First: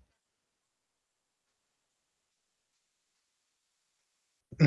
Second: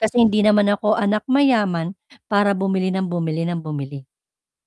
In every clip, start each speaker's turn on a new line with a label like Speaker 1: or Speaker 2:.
Speaker 1: Kasi hindi naman ako anak mayaman para bumili nang bumili nang bumili,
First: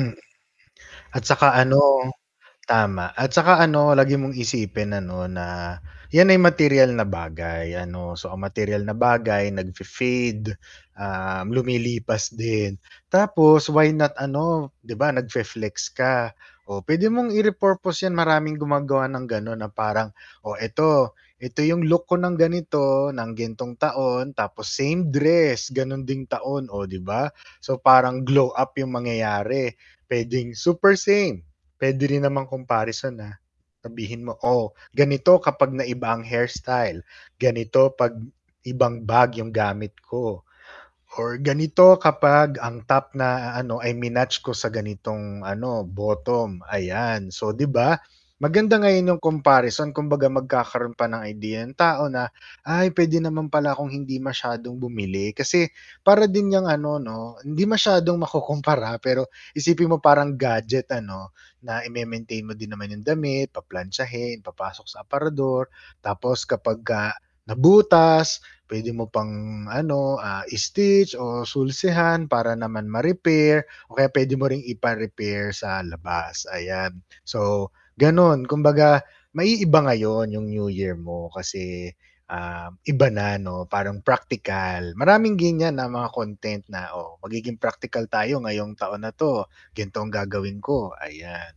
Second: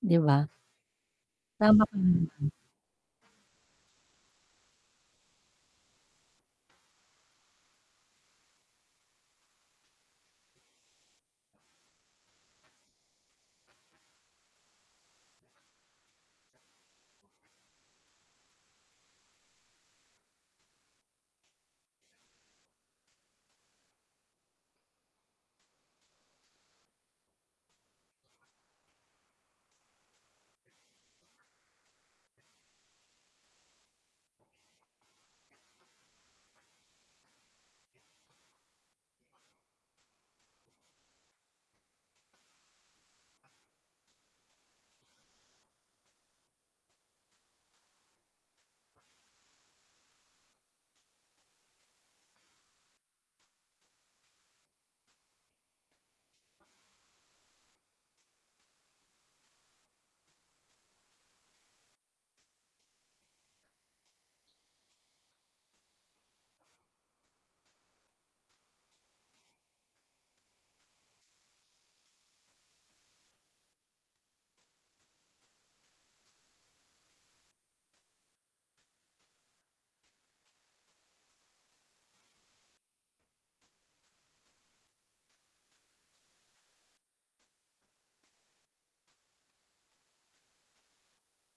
Speaker 1: 'di ba?
Speaker 2: At saka
Speaker 1: Tama ka na
Speaker 2: ano
Speaker 1: naman.
Speaker 2: tama. At saka ano, lagi mong isipin ano na 'yan ay materyal na bagay ano. So, ang materyal na bagay nagfe-fade, ah, lumilipas din. Tapos why not ano, 'di ba, nagfe-flex ka, oh, puwede mong i-repurpose 'yan. Maraming gumagawa ng gano'n na parang, "Oh, ito ito 'yong look ko ng ganito ng ganitong taon tapos same dress, gano'n ding taon, oh, 'di ba?" So, parang glow-up 'yong mangyayari. Puwedeng super same, puwede rin namang comparison na sabihin mo "Oh, ganito kapag naiba ang hairstyle. Ganito 'pag ibang bag 'yong gamit ko. Or ganito kapag ang top na a ano ay minatch ko sa ganitong ano, bottom." Ayan. So, 'di ba? Maganda ngayon 'yong comparison kumbaga magkakaroon pa ng idea yung tao na, "Ay, puwede naman pala akong hindi masyadong bumili." Kasi para din 'yang ano 'no, hindi masyadong makukumpara, pero isipin mo parang gadget ano, na ime-maintain mo din naman 'yong damit, paplantsahin, papasok sa aparador tapos kapagka nabutas, puwede mo pang ano, ah, i-stitch o sulsihan para naman ma-repair o kaya puwede mo ring ipa-repair sa labas, ayan. So, gano'n. Kumbaga maiiba ngayon 'yong new year mo kasi, ah, iba na 'no, parang practical. Maraming gan'yan na mga content na, "Oh, magiging practical tayo ngayong taon na 'to. Ganito ang gagawin ko," ayan.